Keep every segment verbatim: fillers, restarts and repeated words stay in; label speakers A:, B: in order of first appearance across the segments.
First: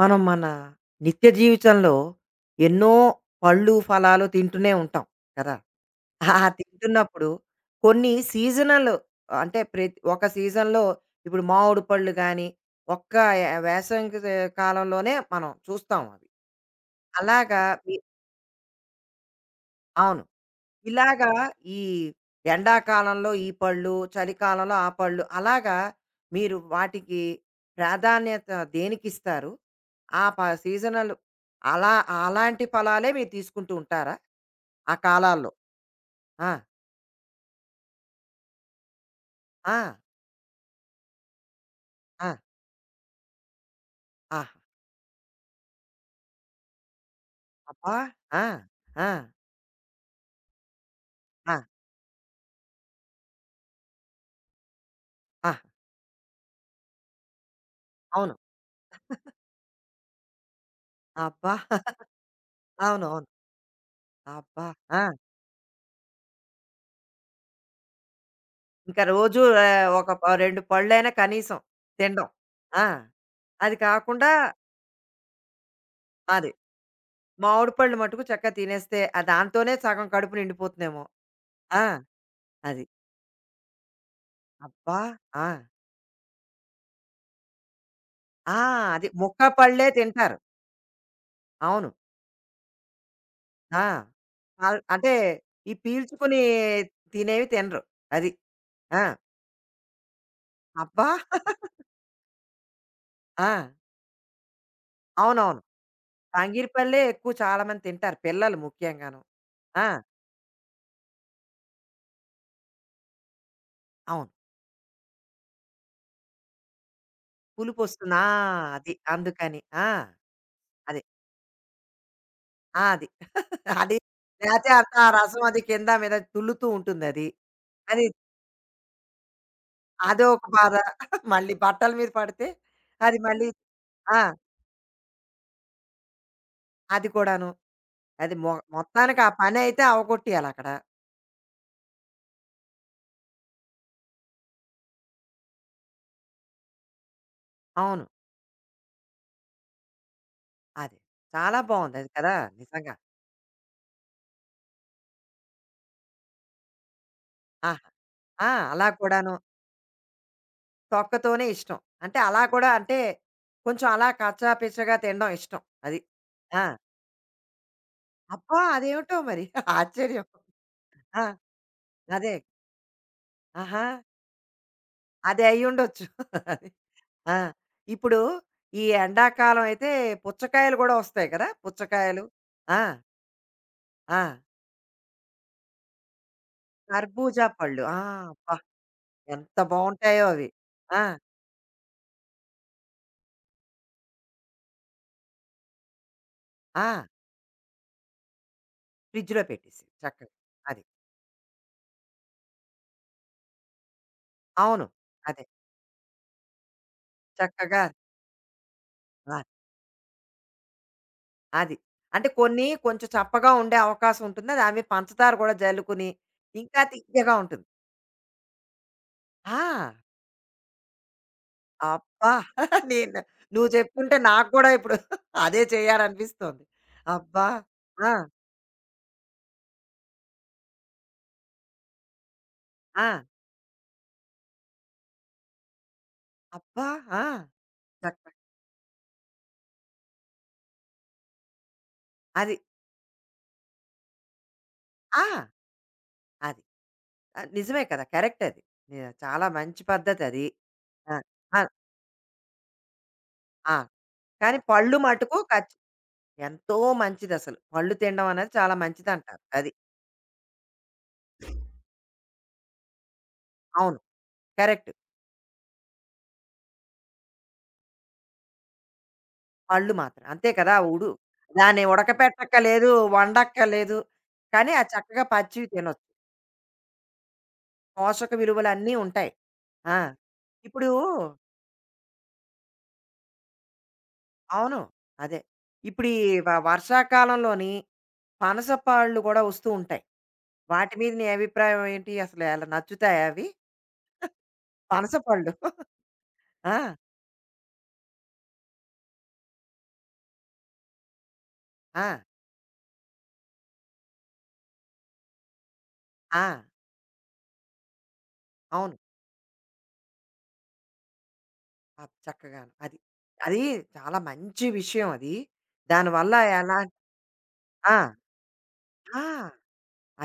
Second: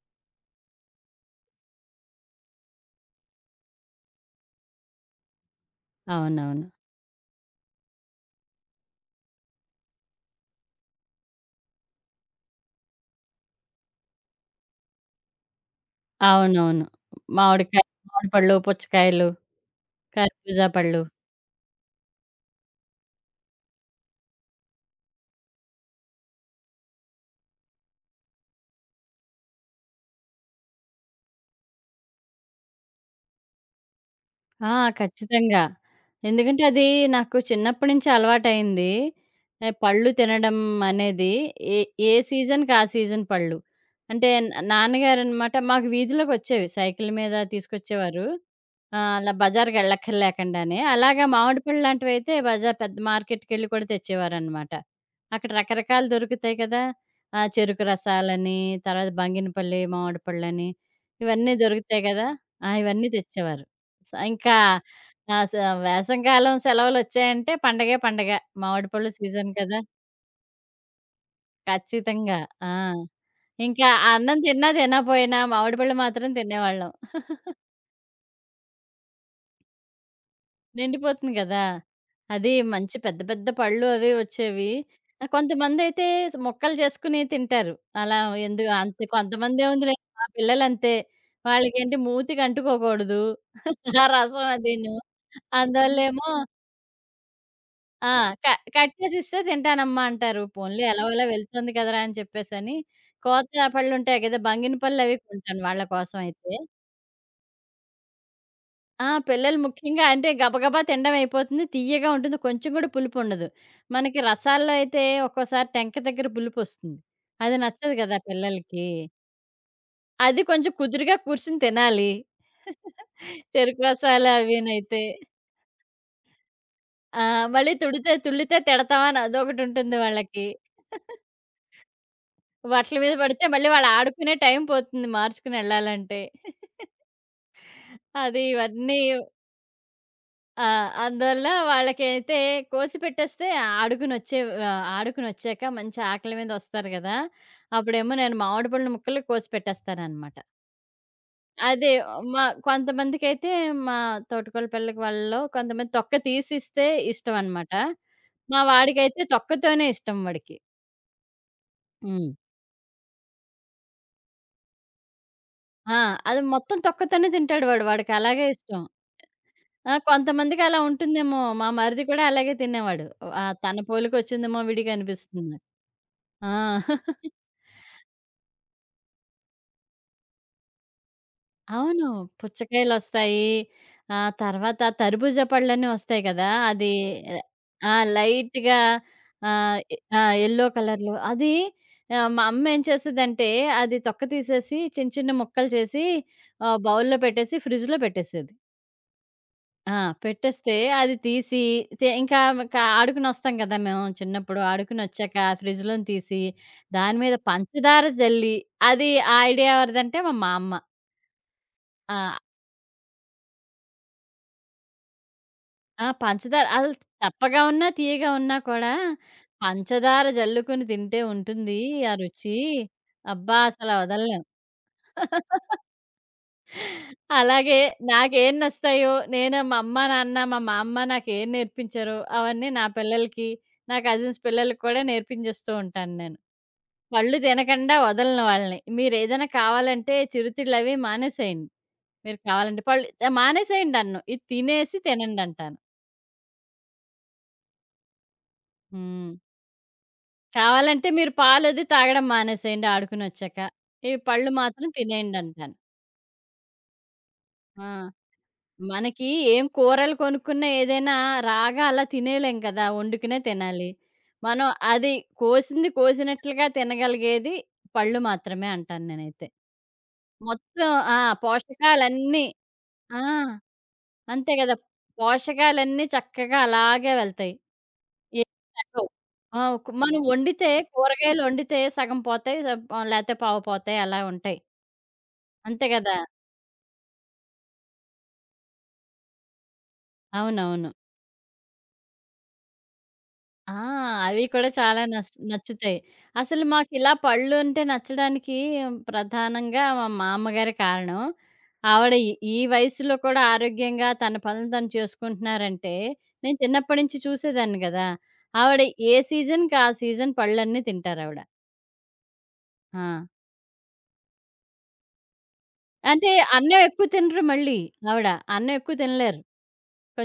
A: మనం మన నిత్య జీవితంలో ఎన్నో పళ్ళు, ఫలాలు తింటూనే ఉంటాం కదా! ఆ
B: అవునవును.
A: తింటున్నప్పుడు కొన్ని సీజనల్ అంటే ప్రతి ఒక సీజన్‌లో ఇప్పుడు మామిడి పళ్ళు గాని, ఒక్క వేసవికి కాలంలోనే మనం చూస్తాం అవి.
B: అవునవును.
A: అలాగా
B: మామిడికాయ,
A: మీ
B: మామిడి పళ్ళు, పుచ్చకాయలు,
A: అవును.
B: ఖర్బూజా పళ్ళు.
A: ఇలాగా ఈ ఎండాకాలంలో ఈ పళ్ళు, చలికాలంలో ఆ పళ్ళు అలాగా మీరు వాటికి ప్రాధాన్యత దేనికిస్తారు? ఆ ప సీజనల్ అలా అలాంటి ఫలాలే మీరు తీసుకుంటూ ఉంటారా?
B: ఆ!
A: ఆ కాలాల్లో?
B: ఖచ్చితంగా.
A: ఆ!
B: ఎందుకంటే, అది నాకు చిన్నప్పటి నుంచి అలవాటయింది. ఆహ్,
A: ఆ!
B: పళ్ళు తినడం అనేది ఏ ఏ
A: ఆ!
B: సీజన్‌కి ఆ సీజన్ పళ్ళు. అంటే
A: ఆహా!
B: న నాన్నగారనమాట మాకు వీధిలోకొచ్చేవి. సైకిల్ మీద
A: అబ్బా!
B: తీసుకొచ్చేవారు.
A: ఆ! ఆ!
B: ఆహ్, అలా బజార్‌కెళ్ళక్కర్లేకుండానే. అలాగా
A: ఆ!
B: మామిడి పళ్ళు లాంటివయితే బజార్ పెద్ద మార్కెట్‌కెళ్ళి కూడా తెచ్చేవారనమాట. అక్కడ
A: ఆ!
B: రకరకాలు దొరుకుతాయి కదా! ఆ చెరుకు
A: అవును.
B: రసాలని, తర్వాత బంగినపల్లి మామిడి పళ్ళని, ఇవన్నీ
A: అబ్బా!
B: దొరుకుతాయి కదా! ఆ! ఇవన్నీ
A: అవునవును.
B: తెచ్చేవారు. స ఇంకా
A: అబ్బా! ఆ!
B: ఆ! స వేసవికాలం సెలవులొచ్చాయంటే పండగే పండగ. మామిడి
A: ఇంకా
B: పళ్ళు
A: రోజు
B: సీజన్ కదా!
A: ఆహ్, ఒక ప రెండు పళ్ళైనా కనీసం తినడం.
B: ఖచ్చితంగా. ఆ!
A: ఆ! అది
B: ఇంకా
A: కాకుండా
B: అన్నం తిన్నా తినపోయినా మామిడి పళ్ళు మాత్రం
A: అది.
B: తినేవాళ్ళం.
A: మామిడి పళ్ళు మటుకు చక్కగా తినేస్తే ఆ దాంతోనే సగం కడుపు నిండిపోతుందేమో.
B: నిండిపోతుంది కదా!
A: ఆ!
B: అది
A: అది.
B: మంచి పెద్ద పెద్ద పళ్ళు అవి వచ్చేవి.
A: అబ్బా!
B: ఆహ్,
A: ఆ!
B: కొంతమందైతే స్ ముక్కలు చేసుకొని తింటారు. అలా
A: ఆ!
B: ఎందు
A: అది
B: అంత
A: ముక్క పళ్ళే
B: కొంతమందేముందిలే మా
A: తింటారు.
B: పిల్లలంతే.
A: అవును.
B: వాళ్ళకేంటి మూతికి అంటుకోకూడదు.
A: ఆ!
B: ఆ రసం
A: అల్
B: అదీను.
A: అంటే ఈ
B: అందువల్లేమో
A: పీల్చుకుని తినేవి తినరు.
B: ఆ!
A: అది.
B: క కట్
A: ఆ!
B: చేసిస్తే తింటానమ్మా అంటారు. పోన్లే
A: అబ్బా!
B: ఎలాగోలా వెళ్తుంది కదరా అని చెప్పేసని.
A: ఆ!
B: కోత పళ్ళుంటాయి కదా! బంగినపళ్ళవి
A: అవునవును.
B: కొంటాను వాళ్ళ కోసం అయితే.
A: అంగీర్ పళ్ళే ఎక్కువ చాలా మంది తింటారు. పిల్లలు
B: ఆ!
A: ముఖ్యంగాను.
B: పిల్లలు
A: ఆ!
B: ముఖ్యంగా అంటే గబగబా తినడం అయిపోతుంది. తియ్యగా ఉంటుంది. కొంచెం కూడా పులుపుండదు. మనకి
A: అవును.
B: రసాల్లో అయితే ఒక్కోసారి టెంక దగ్గర పులుపొస్తుంది. అది నచ్చదు
A: పులుపొస్తుంది.
B: కదా
A: ఆ!
B: పిల్లలకి.
A: అది. అందుకని. ఆ!
B: అది కొంచెం
A: అది.
B: కుదురుగా కూర్చొని తినాలి.
A: ఆ! అది.
B: చెరుకు
A: అది
B: రసాలు
A: లేతే అంత
B: అవినైతే.
A: ఆ రసం అది కింద మీద తుల్లుతూ
B: ఆ!
A: ఉంటుందది.
B: మళ్ళీ
A: అది
B: తుడితే
A: అది
B: తుళ్ళితే తిడతాం అని అదొకటుంటుంది
A: అదో ఒక
B: వాళ్ళకి.
A: బాధ. మళ్ళీ బట్టల మీద పడితే
B: బట్టల మీద
A: అది
B: పడితే
A: మళ్ళీ
B: మళ్ళీ వాళ్ళు
A: ఆ!
B: ఆడుకునే టైం పోతుంది మార్చుకుని ఎళ్ళాలంటే.
A: అది కూడాను. అది
B: అది
A: మొ
B: ఇవన్నీ
A: మొత్తానికి ఆ పనైతే
B: ఆ!
A: అవగొట్టేయాలక్కడ.
B: అందువల్ల వాళ్ళకైతే కోసి పెట్టేస్తే ఆడుకునొచ్చే ఆహ్, ఆడుకునొచ్చాక మంచి ఆకలి మీద వస్తారు గదా!
A: అవును.
B: అప్పుడేమో నేను మామిడి పళ్ళ ముక్కలు కోసి పెట్టేస్తాననమాట.
A: అది. చాలా
B: అదే
A: బావుంది అది కదా!
B: మా
A: నిజంగా.
B: కొంతమందికైతే మా తోటికోడలి పిల్లకి వాళ్ళలో కొంతమంది తొక్క తీసిస్తే ఇష్టం అనమాట.
A: ఆహా! ఆ!
B: మా
A: అలా
B: వాడికైతే
A: కూడాను.
B: తొక్కతోనే ఇష్టం వాడికి.
A: తొక్కతోనే ఇష్టం. అంటే
B: హ్మ్.
A: అలా కూడా అంటే కొంచెం అలా కచ్చాపిచ్చాగా తినడం ఇష్టం. అది.
B: ఆ! అది
A: ఆ!
B: మొత్తం తొక్కతోనే తింటాడు వాడు. వాడికలాగే
A: అబ్బా!
B: ఇష్టం.
A: అదేమిటో మరి
B: ఆ!
A: ఆశ్చర్యం.
B: కొంతమందికలా
A: ఆ!
B: ఉంటుందేమో. మా మరిది కూడా
A: అదే.
B: అలాగే తినేవాడు. ఆహ్, తన
A: ఆహా!
B: పోలికొచ్చిందేమో విడిగా
A: అది
B: అనిపిస్తుంది నాకు.
A: అయ్యుండొచ్చు.
B: ఆ!
A: అది. ఆ! ఇప్పుడు ఈ ఎండాకాలం అయితే పుచ్చకాయలు గూడా వస్తాయి కదా!
B: అవును.
A: పుచ్చకాయలు. ఆ!
B: పుచ్చకాయలొస్తాయి.
A: ఆ!
B: ఆ తర్వాత తర్బూజా పళ్ళని వస్తాయి కదా! అది
A: కర్బూజా పళ్ళు.
B: ఆ!
A: ఆ! అబ్బా!
B: లైట్‌గా
A: ఎంత
B: ఆహ్, ఎ ఆ!
A: బావుంటాయో అవి.
B: యెల్లో
A: ఆ!
B: కలర్‌లో అది ఆహ్, మా అమ్మ ఏం చేసేదంటే అది తొక్క తీసేసి చిన్న చిన్న ముక్కలు చేసి ఆహ్,
A: ఆ!
B: బౌల్‌లో పెట్టేసి ఫ్రిడ్జ్‌లో పెట్టేసేది.
A: ఫ్రిడ్జ్‌లో పెట్టేసి
B: ఆ!
A: చక్కగా.
B: పెట్టేస్తే
A: అది.
B: అది తీసి తే ఇంకా క ఆడుకునొస్తాం గదా! మేము చిన్నప్పుడు.
A: అవును.
B: ఆడుకునొచ్చాక
A: అదే.
B: ఫ్రిడ్జ్‌లోని తీసి, దాని మీద
A: చక్కగా
B: పంచదార జల్లి, అది ఆ
A: ఆ!
B: ఐడియా ఎవరిదంటే మా మా అమ్మ.
A: అది.
B: ఆ!
A: అంటే కొన్ని కొంచెం చప్పగా ఉండే అవకాశం ఉంటుంది. అది అవి పంచదార గూడా
B: ఆ!
A: జల్లుకుని
B: పంచదార
A: ఇంకా
B: అసలు
A: తియ్యగా
B: చప్పగా
A: ఉంటుంది.
B: ఉన్నా, తీయగా ఉన్నా కూడా
A: ఆ!
B: పంచదార జల్లుకొని తింటే ఉంటుంది ఆ
A: అబ్బా!
B: రుచి.
A: నేను
B: అబ్బా!
A: నువ్వు
B: అసల
A: చెప్తుంటే
B: వదలలేం.
A: నాకు గూడా ఇప్పుడు అదే చేయాలనిపిస్తోంది. అబ్బా!
B: అలాగే
A: ఆ!
B: నాకేం నస్తాయో, నేను మా అమ్మ, నాన్న, మా మా అమ్మ నాకేం నేర్పించారో, అవన్నీ నా
A: ఆ!
B: పిల్లలకి, నా కజిన్స్ పిల్లలకి కూడా నేర్పించేస్తూ ఉంటాను నేను.
A: అబ్బా! ఆ!
B: పళ్ళు తినకండా
A: చక్క
B: వదలను వాళ్ళని. మీరేదైనా కావాలంటే చిరుతిళ్ళవి మానేసేయండి. మీరు
A: అది.
B: కావాలంటే పళ్ళు ఆహ్, మానేసేయండన్ను. ఇది తినేసి
A: ఆ!
B: తినండంటాను.
A: అది. ఆహ్, నిజమే కదా! కరెక్ట్ అది. ని
B: హ్మ్.
A: చాలా మంచి పద్ధతది.
B: కావాలంటే
A: ఆ!
B: మీరు
A: ఆ!
B: పాలది తాగడం మానేసేయండి ఆడుకొనొచ్చాక.
A: ఆ!
B: ఈ పళ్ళు
A: కానీ
B: మాత్రం
A: పళ్ళు మటుకు
B: తినేయండంటాను.
A: ఖచ్ ఎంతో మంచిదసలు.
B: ఆ!
A: పళ్ళు తినడం అనేది చాలా
B: మనకి
A: మంచిదంటారు.
B: ఏం
A: అది.
B: కూరలు కొనుక్కున్నా ఏదైనా రాగా అలా తినేయలేం కదా! వండుకునే తినాలి.
A: అవును.
B: మనం
A: కరెక్ట్.
B: అది కోసింది కోసినట్లుగా తినగలిగేది పళ్ళు మాత్రమే అంటాను నేనైతే.
A: పళ్ళు మాత్రం. అంతే కదా!
B: మొత్తం
A: ఉడు
B: ఆ!
A: దాన్ని
B: పోషకాలన్నీ
A: ఉడకపెట్టక్కర్లేదు,
B: ఆ!
A: వండక్కర్లేదు.
B: అంతే
A: కానీ
B: కదా!
A: ఆ చక్కగా పచ్చివి
B: పోషకాలన్నీ
A: తినొచ్చు.
B: చక్కగా అలాగే వెళ్తాయి.
A: పోషక
B: ఏం
A: విలువలన్నీ
B: తగ్గవు.
A: ఉంటాయి.
B: ఆ! కు
A: ఆ!
B: మనం వండితే
A: ఇప్పుడు
B: కూరగాయలు వండితే సగం పోతాయి. స లేతే పావు పోతాయి అలా ఉంటాయి.
A: అవును. అదే.
B: అంతే
A: ఇప్పుడు
B: కదా!
A: ఈ వ వర్షాకాలంలోని పనసపళ్ళు గూడా వస్తూ ఉంటాయి.
B: అవునవును.
A: వాటి మీద నీ అభిప్రాయం ఏంటి? అసలు అలా నచ్చుతాయా అవి?
B: ఆ! అవి కూడా చాలా నస్
A: పనసపళ్ళు.
B: నచ్చుతాయి. అసలు
A: ఆ!
B: మాకిలా పళ్ళు అంటే నచ్చడానికి ప్రధానంగా మా మామ్మగారే కారణం.
A: ఆ!
B: ఆవిడ ఈ ఈ వయసులో కూడా ఆరోగ్యంగా తన పనులు తను చేసుకుంటున్నారంటే, నేను
A: ఆ!
B: చిన్నప్పటి నుంచి చూసేదాన్ని గదా! ఆవిడ
A: అవును.
B: ఏ సీజన్‌కి ఆ సీజన్ పళ్ళన్నీ తింటారావిడ.
A: అప్ చక్కగాను. అది.
B: ఆ!
A: అది చాలా మంచి విషయం అది.
B: అంటే
A: దానివల్ల ఎలా
B: అన్నం ఎక్కువ తినరు మళ్ళీ
A: ఆ!
B: ఆవిడ. అన్నం ఎక్కువ తినలేరు.
A: ఆ!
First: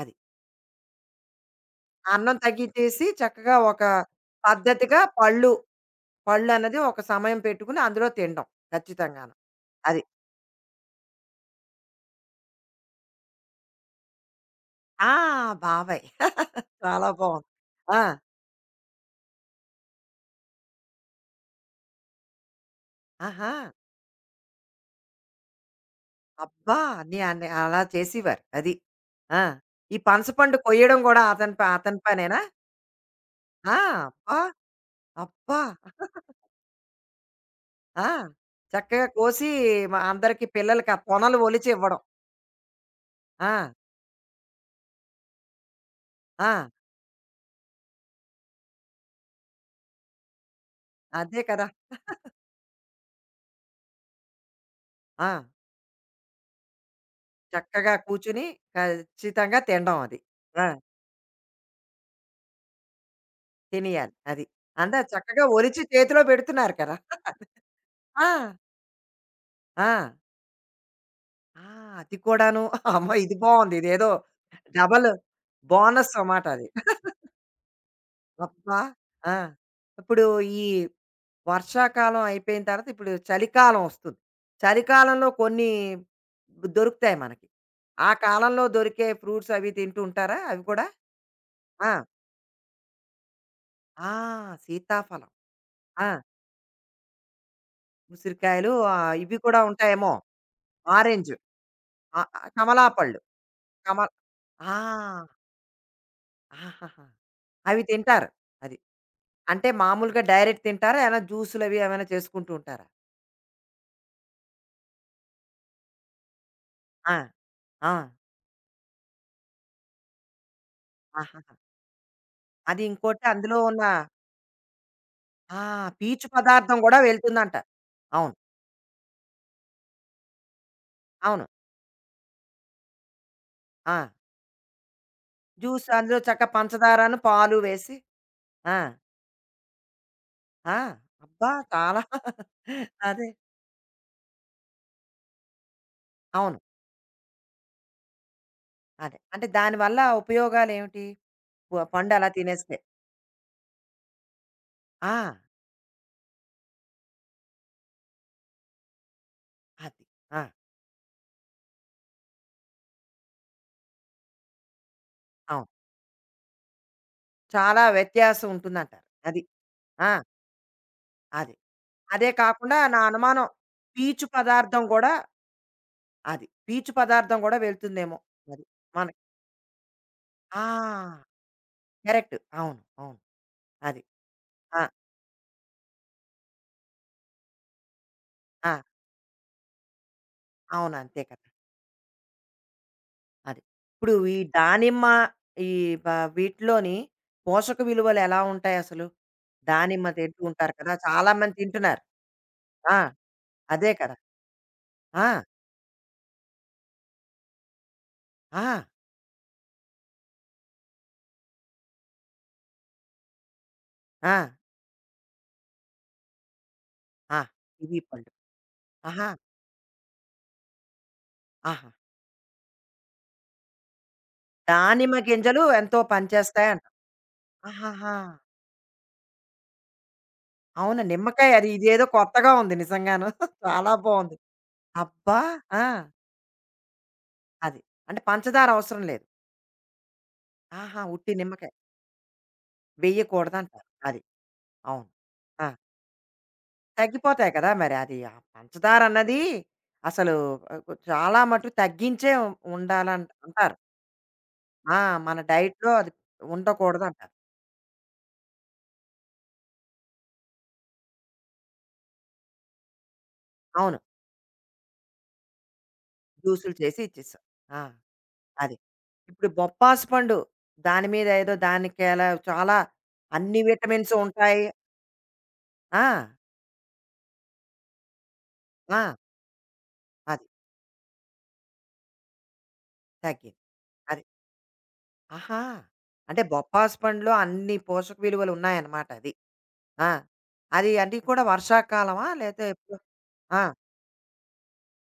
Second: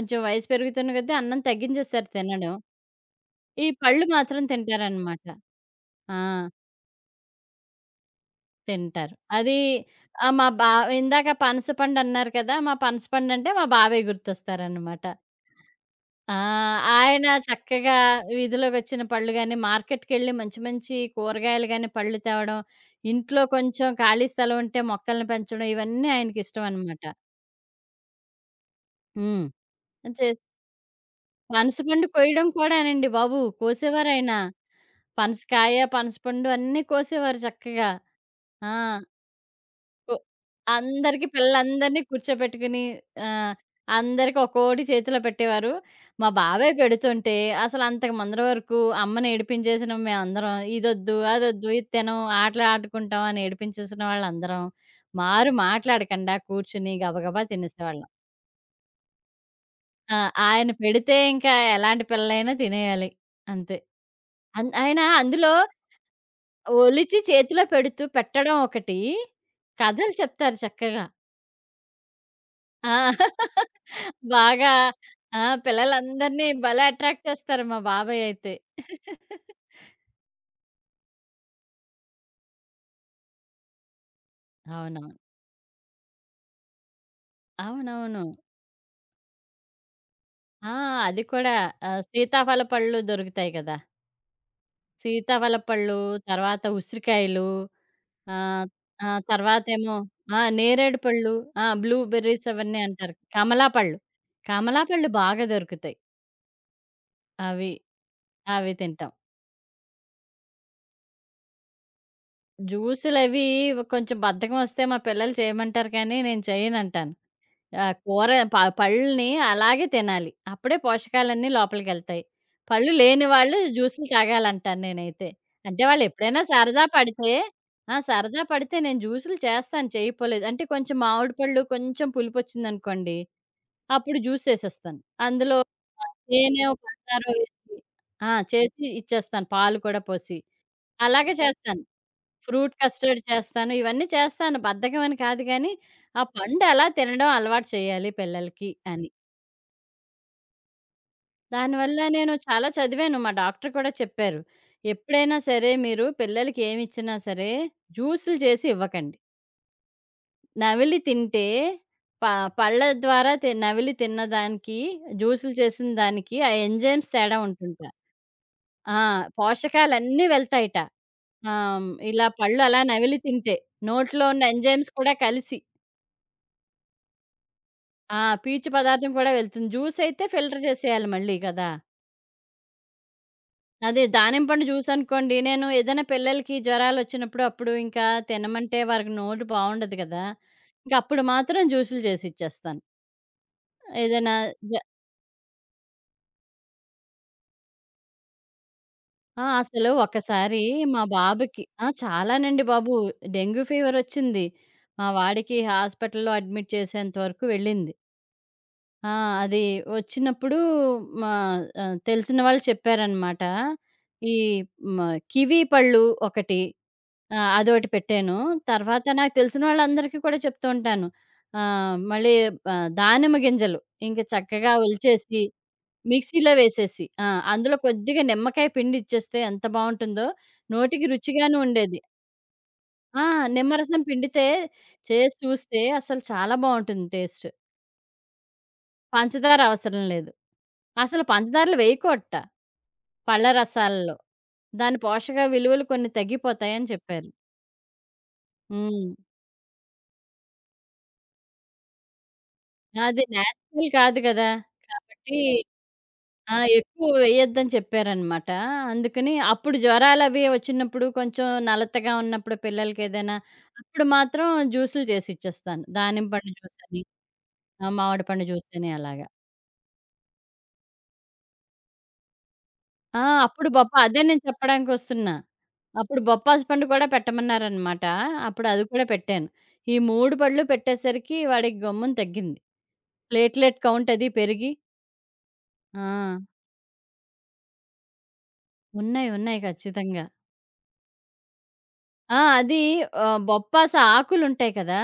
A: అది.
B: వయసు పెరుగుతున్న కొద్దీ అన్నం తగ్గించేసారు
A: అన్నం
B: తినడం.
A: తగ్గించేసి చక్కగా
B: ఈ
A: ఒక
B: పళ్ళు మాత్రం
A: పద్ధతిగా
B: తింటారనమాట.
A: పళ్ళు,
B: ఆ!
A: పళ్ళన్నది ఒక సమయం పెట్టుకుని అందులో తినడం
B: తింటారు.
A: ఖచ్చితంగాను.
B: అది
A: అది.
B: ఆహ్, మా బా ఇందాక పనసపండన్నారు కదా! మా పనసపండంటే మా బావయ్య గుర్తొస్తారనమాట.
A: ఆ! బాబాయ్.
B: ఆ!
A: చాలా
B: ఆయన
A: బావుంది.
B: చక్కగా
A: ఆ!
B: వీధిలోకొచ్చిన పళ్ళు గాని, మార్కెట్‌కెళ్ళి మంచి మంచి కూరగాయలు గాని, పళ్ళు తేవడం, ఇంట్లో
A: ఆహా!
B: కొంచెం ఖాళీ స్థలం ఉంటే మొక్కల్ని పెంచడం ఇవన్నీ ఆయనకిష్టం
A: అబ్బా!
B: అనమాట.
A: అన్ని అన్ని అలా చేసేవారు. అది. ఆ!
B: హ్మ్.
A: ఈ
B: చే
A: పనసపండు కొయ్యడం గూడా అతని ప అతని
B: పనసపండు
A: పనేనా?
B: కొయ్యడం కూడానండి బాబు!
A: ఆ!
B: కోసేవారాయన.
A: అబ్బా! అబ్బా!
B: పనసకాయ, పనసపండు అన్నీ కోసేవారు చక్కగా.
A: ఆ!
B: ఆ!
A: చక్కగా కోసి మ
B: ఒ
A: అందరికి పిల్లలకి ఆ
B: అందరికి
A: తొనలు ఒలిచి ఇవ్వడం.
B: పిల్లలందరిని కూర్చోబెట్టుకుని
A: ఆ!
B: ఆహ్, అందరికి ఒక్కోటి చేతిలో పెట్టేవారు. మా
A: ఆ!
B: బాబాయ్ పెడుతుంటే అసలు అంతకు ముందర వరకు అమ్మని ఏడిపించేసినాం మేమందరం. ఇదొద్దు,
A: అదే కదా!
B: అదొద్దు, ఇది తినం, ఆటలు ఆడుకుంటాం అని ఏడిపించేసిన వాళ్ళందరం.
A: ఆ!
B: మారు మాట్లాడకుండా కూర్చుని గబగబా
A: చక్కగా
B: తినేసేవాళ్ళం.
A: కూర్చుని ఖచ్చితంగా తినడం
B: ఆ!
A: అది. ఆ!
B: ఆయన పెడితే ఇంకా ఎలాంటి పిల్లలైనా తినేయాలి. అంతే.
A: తినేయాలి. అది.
B: అన్
A: అందా
B: ఆయన
A: చక్కగా
B: అందులో
A: ఒలిచి చేతిలో పెడుతున్నారు కదా!
B: ఒలిచి చేతిలో పెడుతూ
A: ఆ!
B: పెట్టడం ఒకటి,
A: ఆ!
B: కథలు చెప్తారు చక్కగా.
A: ఆ! అది కూడాను.
B: ఆ!
A: అమ్మో! ఇది బావుంది. ఇదేదో
B: బాగా
A: డబల్
B: ఆ!
A: బోనస్ అమాట
B: పిల్లలందరిని
A: అది.
B: భలే అట్రాక్ట్ చేస్తారు మా బాబాయ్ అయితే.
A: అబ్బా! ఆ! ఇప్పుడు ఈ వర్షాకాలం అయిపోయిన తర్వాత ఇప్పుడు చలికాలం వస్తుంది.
B: అవునవును.
A: చలికాలంలో కొన్ని దొరుకుతాయి మనకి. ఆ
B: అవునవును.
A: కాలంలో దొరికే ఫ్రూట్స్ అవి తింటూ ఉంటారా అవి
B: ఆ!
A: కూడా?
B: అది కూడా
A: ఆ!
B: ఆహ్, సీతాఫల పళ్ళు దొరుకుతాయి కదా!
A: ఆ! సీతాఫలం.
B: సీతాఫల పళ్ళు,
A: ఆ!
B: తర్వాత ఉసిరికాయలు ఆహ్,
A: ఉసిరికాయలు
B: ఆ!
A: ఆహ్, ఇవి కూడా
B: తర్వాతేమో
A: ఉంటాయేమో
B: ఆ! నేరేడు
A: ఆరెంజ్.
B: పళ్ళు, ఆ! బ్లూ
A: ఆ!
B: బెర్రీస్ అవన్నీ అంటారు.
A: కమలాపళ్ళు. కమ
B: కమలాపళ్ళు,
A: ఆ!
B: కమలాపళ్ళు బాగా దొరుకుతాయి.
A: ఆహాహా!
B: అవి,
A: అవి తింటారు.
B: అవి
A: అది.
B: తింటాం.
A: అంటే మామూలుగా డైరెక్ట్ తింటారా? ఏమైనా జ్యూసులు అవి ఏమైనా చేసుకుంటూ ఉంటారా?
B: జ్యూసులవి కొంచెం బద్ధకం వస్తే మా పిల్లలు చేయమంటారు కానీ నేను చేయనంటాను.
A: ఆ!
B: ఆ!
A: ఆ!
B: కూర ప పళ్ళని అలాగే తినాలి. అప్పుడే
A: ఆహా!
B: పోషకాలన్నీ లోపలికెళ్తాయి.
A: అది
B: పళ్ళు
A: ఇంకోటి
B: లేని
A: అందులో
B: వాళ్ళు
A: ఉన్న
B: జ్యూసులు తాగాలంటాను నేనైతే.
A: ఆ!
B: అంటే
A: పీచు
B: వాళ్ళెప్పుడైనా
A: పదార్థం
B: సరదా
A: గూడా
B: పడితే
A: వెళ్తుందంట.
B: ఆ!
A: అవును.
B: సరదా పడితే నేను జ్యూసులు చేస్తాను చేయపోలేదు. అంటే కొంచెం మామిడి
A: అవును.
B: పళ్ళు కొంచెం పులుపొచ్చిందనుకోండి,
A: ఆ!
B: అప్పుడు జ్యూస్ చేసేస్తాను. అందులో
A: జ్యూస్ అందులో చక్కగా
B: తేనో,
A: పంచదారను,
B: పంచదారో వేసి
A: పాలు వేసి
B: ఆ!
A: ఆ!
B: చేసి ఇచ్చేస్తాను. పాలు కూడా పోసి.
A: ఆ!
B: అలాగే
A: అబ్బా!
B: చేస్తాను.
A: చాలా
B: ఫ్రూట్ కస్టర్డ్
A: అదే.
B: చేస్తాను. ఇవన్నీ చేస్తాను. బద్ధకం అని కాదు గానీ, ఆ
A: అవును.
B: పండు ఎలా తినడం అలవాటు చేయాలి పిల్లలకి అని.
A: అదే. అంటే దానివల్ల ఉపయోగాలేమిటి? వ
B: దానివల్ల
A: పండు అలా
B: నేను చాలా
A: తినేస్తే.
B: చదివాను. మా డాక్టర్ కూడా చెప్పారు.
A: ఆ!
B: ఎప్పుడైనా సరే మీరు పిల్లలకి ఏమిచ్చినా సరే జ్యూసులు చేసి ఇవ్వకండి.
A: అది. ఆ!
B: నమిలి తింటే ప పళ్ళ ద్వారా తి నవిలి తిన్నదానికి, జ్యూసులు
A: అవును.
B: చేసిన దానికి ఆ ఎంజైమ్స్ తేడా ఉంటుంట.
A: చాలా వ్యత్యాసం
B: ఆ!
A: ఉంటుందంటారు. అది. ఆ!
B: పోషకాలన్నీ వెళ్తాయట.
A: అది.
B: ఆహ్, ఇలా
A: అదే
B: పళ్ళు
A: కాకుండా
B: అలా
A: నా
B: నవిలి
A: అనుమానం
B: తింటే.
A: పీచు
B: నోట్లో ఉన్న
A: పదార్థం
B: ఎంజైమ్స్
A: గూడా
B: కూడా కలిసి.
A: అది. పీచు పదార్థం గూడా వెళ్తుందేమో.
B: ఆ!
A: అది.
B: పీచు పదార్థం
A: మనకి.
B: కూడా వెళ్తుంది. జ్యూస్ అయితే
A: ఆ!
B: ఫిల్టర్ చేసేయాలి మళ్ళీ కదా!
A: కరెక్ట్. అవును. అవును. అది.
B: అదే దానిమ్మ పండు
A: ఆ!
B: జ్యూస్ అనుకోండి, నేను ఏదైనా పిల్లలకి జ్వరాలొచ్చినప్పుడు అప్పుడు ఇంకా
A: ఆ!
B: తినమంటే వారికి నోరు బావుండదు కదా! ఇంక
A: అవును. అంతే
B: అప్పుడు
A: కదా!
B: మాత్రం జ్యూసులు చేసిచ్చేస్తాను.
A: అది. ఇప్పుడు
B: ఏదైనా
A: ఈ
B: జ
A: దానిమ్మ ఈ వ వీటిలోని పోషక విలువలు ఎలా ఉంటాయసలు?
B: ఆ! అసలు
A: దానిమ్మ తింటూ
B: ఒకసారి
A: ఉంటారు కదా!
B: మా
A: చాలా మంది
B: బాబుకి ఆ!
A: తింటున్నారు.
B: చాలానండి బాబు.
A: ఆ!
B: డెంగ్యూ
A: అదే కదా!
B: ఫీవరొచ్చింది. మా
A: ఆ!
B: వాడికి హాస్పిటల్‌లో అడ్మిట్ చేసేంత వరకు వెళ్ళింది.
A: ఆ!
B: ఆ! అది వచ్చినప్పుడు మా ఆహ్, తెలిసిన వాళ్ళు చెప్పారనమాట. ఈ
A: ఆ!
B: మ కివి పళ్ళు ఒకటి ఆ!
A: ఆ!
B: అదోటి
A: కివి పళ్ళు.
B: పెట్టాను. తర్వాత
A: ఆహా!
B: నాకు తెలిసిన వాళ్ళందరికీ కూడా చెప్తూ ఉంటాను.
A: ఆహా!
B: ఆహ్, మళ్ళీ ఆహ్, దానిమ్మ గింజలు ఇంక చక్కగా
A: దానిమ్మ
B: ఒలిచేసి
A: గింజలు ఎంతో
B: మిక్సీలో
A: పనిచేస్తాయంటావు.
B: వేసేసి ఆ! అందులో
A: ఆహాహా!
B: కొద్దిగా నిమ్మకాయ పిండి ఇచ్చేస్తే ఎంత బావుంటుందో
A: అవును.
B: నోటికి
A: నిమ్మకాయ
B: రుచిగాను
A: అది
B: ఉండేది.
A: ఇదేదో కొత్తగా ఉంది
B: ఆ!
A: నిజంగాను. చాలా
B: నిమ్మరసం
A: బావుంది.
B: పిండితే చేసి
A: అబ్బా!
B: చూస్తే
A: ఆ!
B: అసలు చాలా బావుంటుంది టేస్ట్.
A: అది. అంటే పంచదార అవసరం లేదు.
B: పంచదార అవసరం లేదు.
A: ఆహా!
B: అసలు
A: ఉట్టి నిమ్మకాయ.
B: పంచదారలు వేయకూడట పళ్ళ
A: వెయ్యకూడదంటారు.
B: రసాలలో.
A: అది.
B: దాని
A: అవును.
B: పోషక
A: ఆ!
B: విలువలు కొన్ని తగ్గిపోతాయని చెప్పారు.
A: తగ్గిపోతాయి కదా! మరి అది ఆ పంచదార
B: హ్మ్.
A: అన్నది అసలు ఆహ్, కొ చాలా మటుకు తగ్గించే ఉం-
B: అది
A: ఉండాలంట అంటారు.
B: నేచురల్ కాదు గదా!
A: ఆ! మన
B: కాబట్టి
A: డైట్‌లో అది
B: ఆ! ఎక్కువ
A: ఉండకూడదంటారు.
B: వేయొద్దని చెప్పారనమాట. అందుకని అప్పుడు జ్వరాలవి వచ్చినప్పుడు కొంచెం నలతగా ఉన్నప్పుడు పిల్లలకేదైనా
A: అవును.
B: అప్పుడు మాత్రం జ్యూసులు చేసి ఇచ్చేస్తాను. దానిమ్మ పండు
A: జ్యూసులు చేసి
B: జ్యూసని,
A: ఇచ్చేసాం. ఆ!
B: ఆ! మామిడి పండు
A: అది.
B: జ్యూసని అలాగా.
A: ఇప్పుడు బొప్పాసు పండు దాని మీద ఏదో దానికేలా చాలా
B: ఆ!
A: అన్ని
B: అప్పుడు పాపం
A: విటమిన్స్
B: అదే నేను
A: ఉంటాయి.
B: చెప్పడానికొస్తున్నా.
A: ఆ!
B: అప్పుడు బొప్పాసు పండు కూడా పెట్టమన్నారనమాట. అప్పుడు అది
A: ఆ!
B: కూడా పెట్టాను. ఈ మూడు
A: అది.
B: పళ్ళు పెట్టేసరికి వాడికి గమ్మున తగ్గింది.
A: తగ్గింది.
B: ప్లేట్‌లెట్ కౌంట్
A: అది.
B: అది పెరిగి
A: ఆహా!
B: ఆ!
A: అంటే బొప్పాసు పండులో అన్ని పోషక విలువలు ఉన్నాయన్నమాట
B: ఉన్నాయి.
A: అది.
B: ఉన్నాయి.
A: ఆ!
B: ఖచ్చితంగా.
A: అది అన్నీ కూడా వర్షాకాలమా?
B: ఆ!
A: లేతే
B: అది
A: ఎప్పుడు
B: ఆహ్,
A: ఆ!
B: బొప్పాసు ఆకులుంటాయి కదా!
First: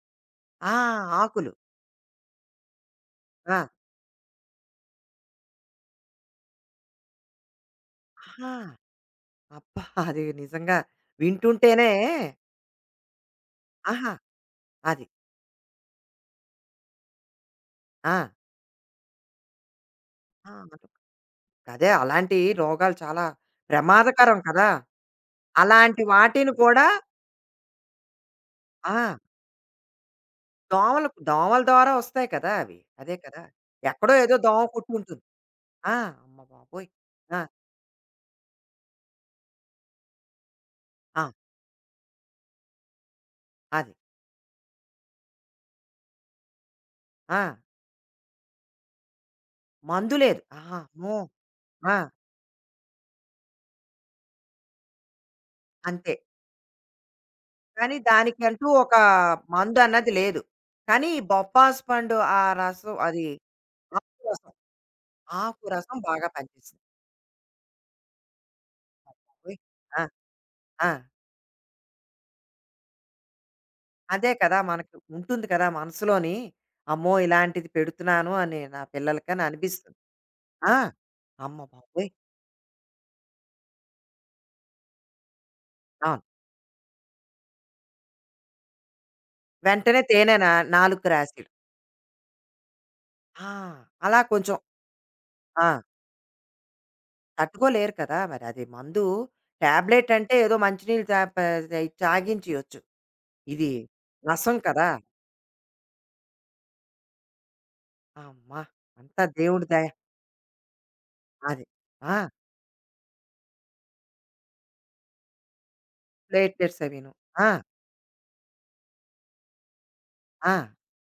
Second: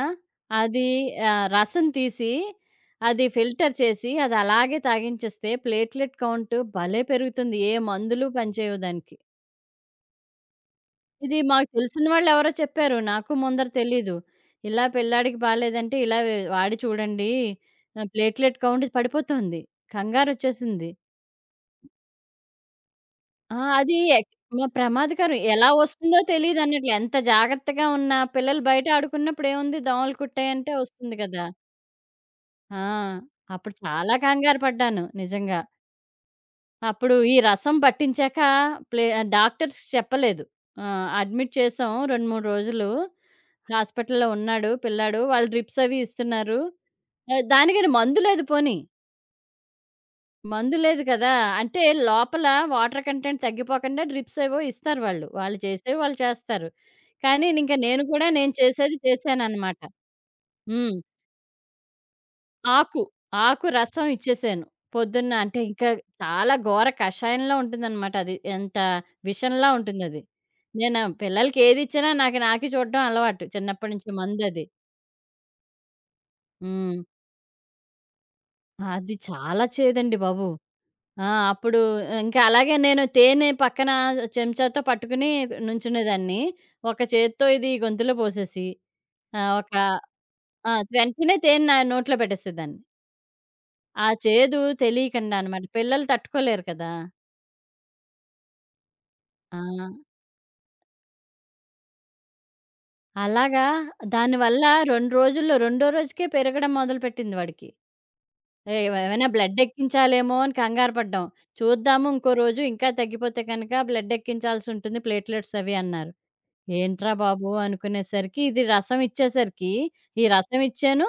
A: ఆ!
B: అది ఆహ్,
A: ఆకులు.
B: రసం తీసి, అది
A: ఆ!
B: ఫిల్టర్ చేసి, అది అలాగే తాగించేస్తే ప్లేట్‌లెట్ కౌంట్ భలే పెరుగుతుంది. ఏ మందులు
A: ఆహా!
B: పనిచేయవు దానికి.
A: అబ్బా! అది నిజంగా
B: ఇది మాకు
A: వింటుంటేనే
B: తెలిసిన వాళ్ళెవరో చెప్పారు. నాకు ముందర
A: ఆహా!
B: తెలీదు. ఇలా
A: అది.
B: పిల్లాడికి బాలేదంటే, ఇలా వె వాడి చూడండి ఆహ్,
A: ఆ!
B: ప్లేట్‌లెట్ కౌంట్ పడిపోతోంది.
A: ఆ!
B: కంగారొచ్చేసింది.
A: అదే అలాంటి రోగాలు చాలా
B: ఆ! అది ఎక్
A: ప్రమాదకరం
B: మా
A: కదా!
B: ప్రమాదకరం. ఎలా
A: అలాంటి
B: వస్తుందో
A: వాటిని కూడా
B: తెలీదన్నట్లు. ఎంత జాగ్రత్తగా ఉన్నా పిల్లలు బయట
A: ఆ!
B: ఆడుకున్నప్పుడు ఏముంది దోమలు కుట్టాయంటే
A: దోమలు
B: వస్తుంది కదా!
A: దోమల ద్వారా వస్తాయి కదా అవి.
B: ఆ!
A: అదే కదా!
B: అప్పుడు
A: ఎక్కడో
B: చాలా
A: ఏదో
B: కంగారు
A: దోమ కుట్టి
B: పడ్డాను
A: ఉంటుంది.
B: నిజంగా.
A: ఆ! అమ్మ బాబోయ్!
B: అప్పుడు ఈ
A: ఆ!
B: రసం పట్టించాక ప్లే డాక్టర్స్‌కి చెప్పలేదు. ఆ!
A: ఆ!
B: అడ్మిట్ చేసాం రెండు, మూడు రోజులు.
A: అది.
B: హాస్పిటల్‌లో ఉన్నాడు పిల్లాడు. వాళ్ళు డ్రిప్స్ అవి ఇస్తున్నారు.
A: ఆ!
B: ఆహ్, దానికని మందు లేదు పోనీ.
A: మందు లేదు.
B: మందు
A: ఆహా!
B: లేదు
A: అమ్మో!
B: కదా! అంటే
A: ఆ!
B: లోపల వాటర్ కంటెంట్ తగ్గిపోకుండా డ్రిప్స్ ఏవో ఇస్తారు వాళ్ళు. వాళ్ళు చేసేవి
A: అంతే.
B: వాళ్ళు చేస్తారు. కానీ ఇంక
A: కానీ
B: నేను కూడా నేను
A: దానికంటూ ఒక
B: చేసేది చేశాననమాట.
A: మందన్నది లేదు.
B: హ్మ్.
A: కానీ ఈ బొప్పాసు పండు ఆ రసం
B: ఆకు,
A: అది
B: ఆకు రసం
A: ఆకు రసం,
B: ఇచ్చేసాను. పొద్దున్న అంటే
A: ఆకు
B: ఇంకా
A: రసం బాగా
B: చాలా
A: పనిచేసింది.
B: ఘోర కషాయంలా ఉంటుందనమాట అది. ఎంత
A: ఓయ్!
B: విషంలా
A: ఆ!
B: ఉంటుందది.
A: ఆ!
B: నేను పిల్లలకి ఏదిచ్చినా నాకు నాకే చూడడం అలవాటు చిన్నప్పటి నుంచి
A: అదే కదా!
B: మందది.
A: మనకు ఉంటుంది కదా మనసులోని.
B: హ్మ్.
A: అమ్మో! ఇలాంటిది పెడుతున్నాను అని నా
B: అది
A: పిల్లలకని
B: చాలా
A: అనిపిస్తుంది.
B: చేదండి బాబు.
A: ఆ!
B: ఆ!
A: అమ్మ
B: అప్పుడు
A: బాబోయ్!
B: ఇంకా అలాగే నేను తేనె పక్కన చెంచాతో పట్టుకుని
A: అవును.
B: నుంచునేదాన్ని. ఒక చేత్తో ఇది గొంతులో పోసేసి ఆహ్, ఒక
A: వెంటనే తేనెనా
B: ఆ!
A: నాలుగు
B: వెంటనే
A: రాశీలు.
B: తేనె నా నోట్లో పెట్టేసేదాన్ని.
A: ఆ!
B: ఆ
A: అలా కొంచెం
B: చేదు తెలియకుండా అనమాట.
A: ఆ!
B: పిల్లలు తట్టుకోలేరు కదా!
A: తట్టుకోలేరు కదా! మరి అది మందు.
B: ఆ!
A: టాబ్లెట్ అంటే ఏదో మంచినీళ్ళు తా ప తాగించేయొచ్చు.
B: అలాగా
A: ఇది రసం
B: దానివల్ల
A: కదా!
B: రెండు రోజుల్లో రెండో రోజుకే పెరగడం మొదలుపెట్టింది వాడికి.
A: అమ్మా!
B: ఏ
A: అంతా
B: ఏమైనా బ్లడ్
A: దేవుడి దయ.
B: ఎక్కించాలేమో అని కంగారు పడ్డాం.
A: అది.
B: చూద్దాము
A: ఆ!
B: ఇంకో రోజు ఇంకా తగ్గిపోతే కనుక బ్లడ్ ఎక్కించాల్సి ఉంటుంది ప్లేట్‌లెట్స్ అవి అన్నారు.
A: ప్లేట్లెట్స్ అవిను.
B: ఏంట్రా
A: ఆ!
B: బాబు! అనుకునేసరికి ఇది రసం ఇచ్చేసరికి, ఈ
A: ఆ!
B: రసం ఇచ్చాను,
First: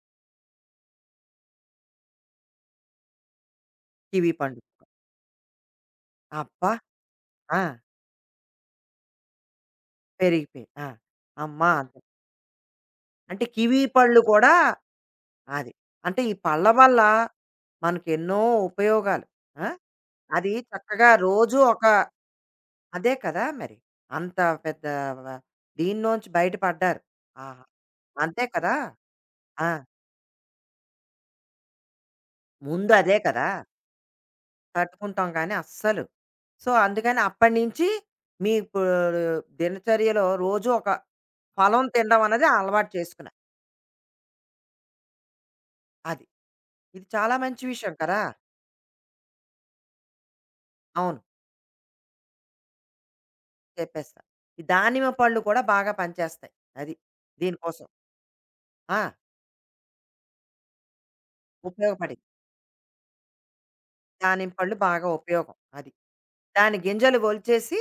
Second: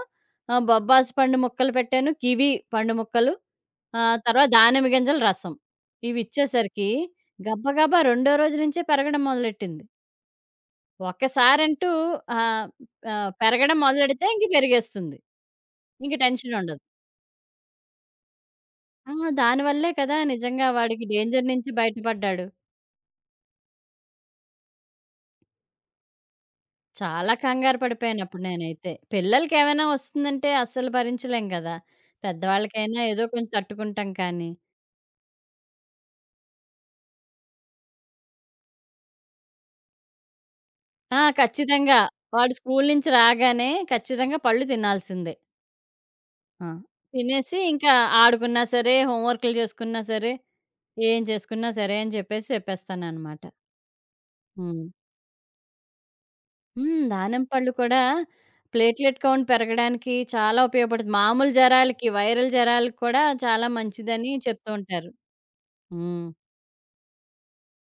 B: ఆహ్, బొబ్బాసు పండు ముక్కలు పెట్టాను, కివి పండు ముక్కలు, ఆహ్,
A: కివి
B: తర్వాత
A: పండు.
B: దానిమ్మ గింజల రసం. ఇవి
A: అబ్బా!
B: ఇచ్చేసరికి
A: ఆ!
B: గబగబా రెండో రోజు నుంచే పెరగడం మొదలెట్టింది.
A: పెరిగిపోయి. ఆ! అమ్మా!
B: ఒక్కసారంటూ
A: అంతే.
B: ఆహ్, ఆహ్,
A: అంటే
B: పెరగడం
A: కివి పళ్ళు
B: మొదలెడితే ఇంక
A: కూడా
B: పెరిగేస్తుంది.
A: అది.
B: ఇంక
A: అంటే ఈ
B: టెన్షన్
A: పళ్ళ
B: ఉండదు.
A: వల్ల మనకెన్నో
B: ఆ!
A: ఉపయోగాలు. ఆ!
B: దానివల్లే కదా
A: అది
B: నిజంగా వాడికి
A: చక్కగా
B: డేంజర్
A: రోజు
B: నుంచి
A: ఒక
B: బయటపడ్డాడు.
A: అదే కదా మరి. అంత పెద్ద వ దీన్నుంచి బయట పడ్డారు.
B: చాలా
A: ఆహా!
B: కంగారు పడిపోయానప్పుడు
A: అంతే కదా!
B: నేనైతే.
A: ఆ!
B: పిల్లలకేమైనా వస్తుందంటే అస్సలు భరించలేం గదా! పెద్దవాళ్ళకైనా
A: ముందదే
B: ఏదో
A: కదా!
B: కొంచెం తట్టుకుంటాం కానీ
A: తట్టుకుంటాం కానీ అస్సలు. సో, అందుకని అప్పటినుంచి మీ ఇప్పుడు దినచర్యలో రోజు ఒక
B: ఆ!
A: ఫలం
B: ఖచ్చితంగా.
A: తినడం అన్నది
B: వాడు స్కూలు
A: అలవాటు
B: నుంచి
A: చేసుకున్నారు.
B: రాగానే ఖచ్చితంగా పళ్ళు తినాల్సిందే.
A: అది.
B: ఆ!
A: ఇది చాలా
B: తినేసి
A: మంచి విషయం
B: ఇంకా
A: కదా!
B: ఆడుకున్నా సరే, హోంవర్కులు చేసుకున్నా సరే,
A: అవును.
B: ఏం చేసుకున్నా సరే అని చెప్పేసి చెప్పేస్తాననమాట.
A: చెప్పేస్తా. ఈ
B: హ్మ్.
A: దానిమ్మ పళ్ళు కూడా బాగా పనిచేస్తాయి. అది.
B: హ్మ్. దానిమ్మ పళ్ళు
A: దీనికోసం.
B: కూడా
A: ఆ!
B: ప్లేట్‌లెట్ కౌంట్ పెరగడానికి చాలా ఉపయోగపడుతుంది. మామూలు జరాలకి
A: ఉపయోగపడి.
B: వైరల్ జరాలకి కూడా చాలా మంచిదని
A: దానిమ్మ
B: చెప్తూ
A: పళ్ళు బాగా
B: ఉంటారు.
A: ఉపయోగం. అది.
B: హ్మ్.
A: దాని గింజలు ఒలిచేసి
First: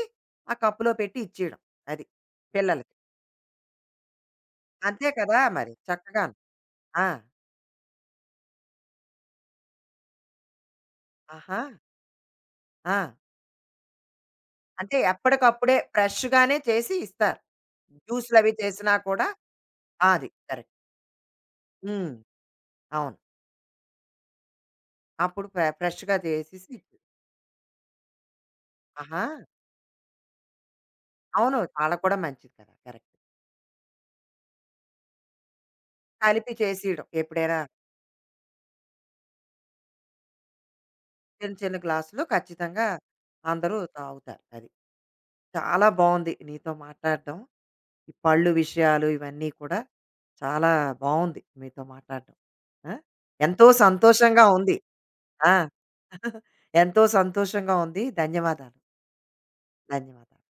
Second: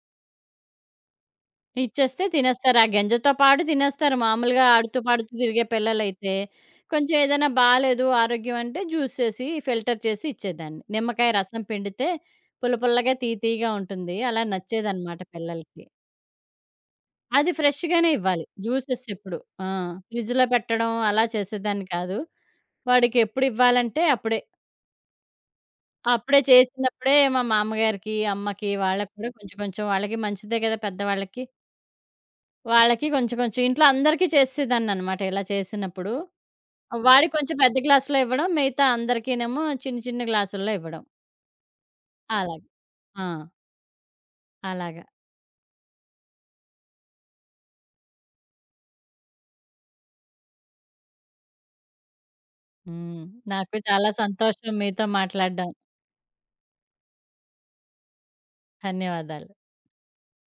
A: ఆ కప్పులో పెట్టి ఇచ్చేయడం. అది.
B: ఇచ్చేస్తే తినేస్తారు. ఆ
A: పిల్లలకి.
B: గంజతో పాటు తినేస్తారు. మామూలుగా ఆడుతూ,
A: అంతే
B: పాడుతూ
A: కదా
B: తిరిగే
A: మరి! చక్కగాను.
B: పిల్లలైతే.
A: ఆ!
B: కొంచెం ఏదైనా బాలేదు ఆరోగ్యం అంటే జ్యూస్ చేసి, ఫిల్టర్ చేసి ఇచ్చేదాన్ని. నిమ్మకాయ
A: ఆహా!
B: రసం పిండితే పుల్ల
A: ఆ!
B: పుల్లగా, తీయ తీయగా ఉంటుంది. అలా
A: అంటే
B: నచ్చేదనమాట
A: ఎప్పటికప్పుడే
B: పిల్లలకి.
A: ఫ్రెష్‌గానే చేసి ఇస్తారు.
B: అది ఫ్రెష్‌గానే ఇవ్వాలి.
A: జ్యూస్‌లవి చేసినా
B: జ్యూసెస్
A: కూడా
B: ఎప్పుడు. ఆ!
A: ఆ! అది
B: ఫ్రిడ్జ్‌లో
A: కరెక్ట్.
B: పెట్టడం అలా చేసేదాన్ని
A: హ్మ్.
B: కాదు.
A: అవును.
B: వాడికి ఎప్పుడు ఇవ్వాలంటే అప్పుడే.
A: అప్పుడు ఫ్రె ఫ్రెష్‌గా
B: అప్పుడే
A: చేసేసి ఇచ్చేది.
B: చేసినప్పుడే మా మామ్మగారికి, అమ్మకి వాళ్ళకి
A: ఆహా!
B: కూడా కొంచెం, కొంచెం వాళ్ళకి మంచిదే కదా పెద్దవాళ్ళకి.
A: అవును. వాళ్ళకి కూడా మంచిది కదా!
B: వాళ్ళకి
A: కరెక్ట్.
B: కొంచెం కొంచెం ఇంట్లో అందరికీ చేసేసేదాన్ననమాట ఇలా చేసినప్పుడు.
A: కలిపి చేసియడం
B: వాడికి కొంచెం
A: ఎప్పుడైనా
B: పెద్ద గ్లాసులో ఇవ్వడం, మిగతా అందరికీనేమో చిన్న చిన్న గ్లాసుల్లో ఇవ్వడం.
A: చిన్న చిన్న గ్లాసులు
B: అలాగ.
A: ఖచ్చితంగా
B: ఆ!
A: అందరూ తాగుతారు. అది.
B: అలాగా.
A: చాలా బావుంది నీతో మాట్లాడడం. ఈ పళ్ళు విషయాలు ఇవన్నీ కూడా చాలా బావుంది మీతో మాట్లాడడం. ఆ!
B: హ్మ్.
A: ఎంతో
B: నాకు చాలా
A: సంతోషంగా
B: సంతోషం
A: ఉంది.
B: మీతో
A: ఆ!
B: మాట్లాడడం.
A: ఎంతో సంతోషంగా ఉంది. ధన్యవాదాలు.
B: ధన్యవాదాలు.
A: ధన్యవాదాలు.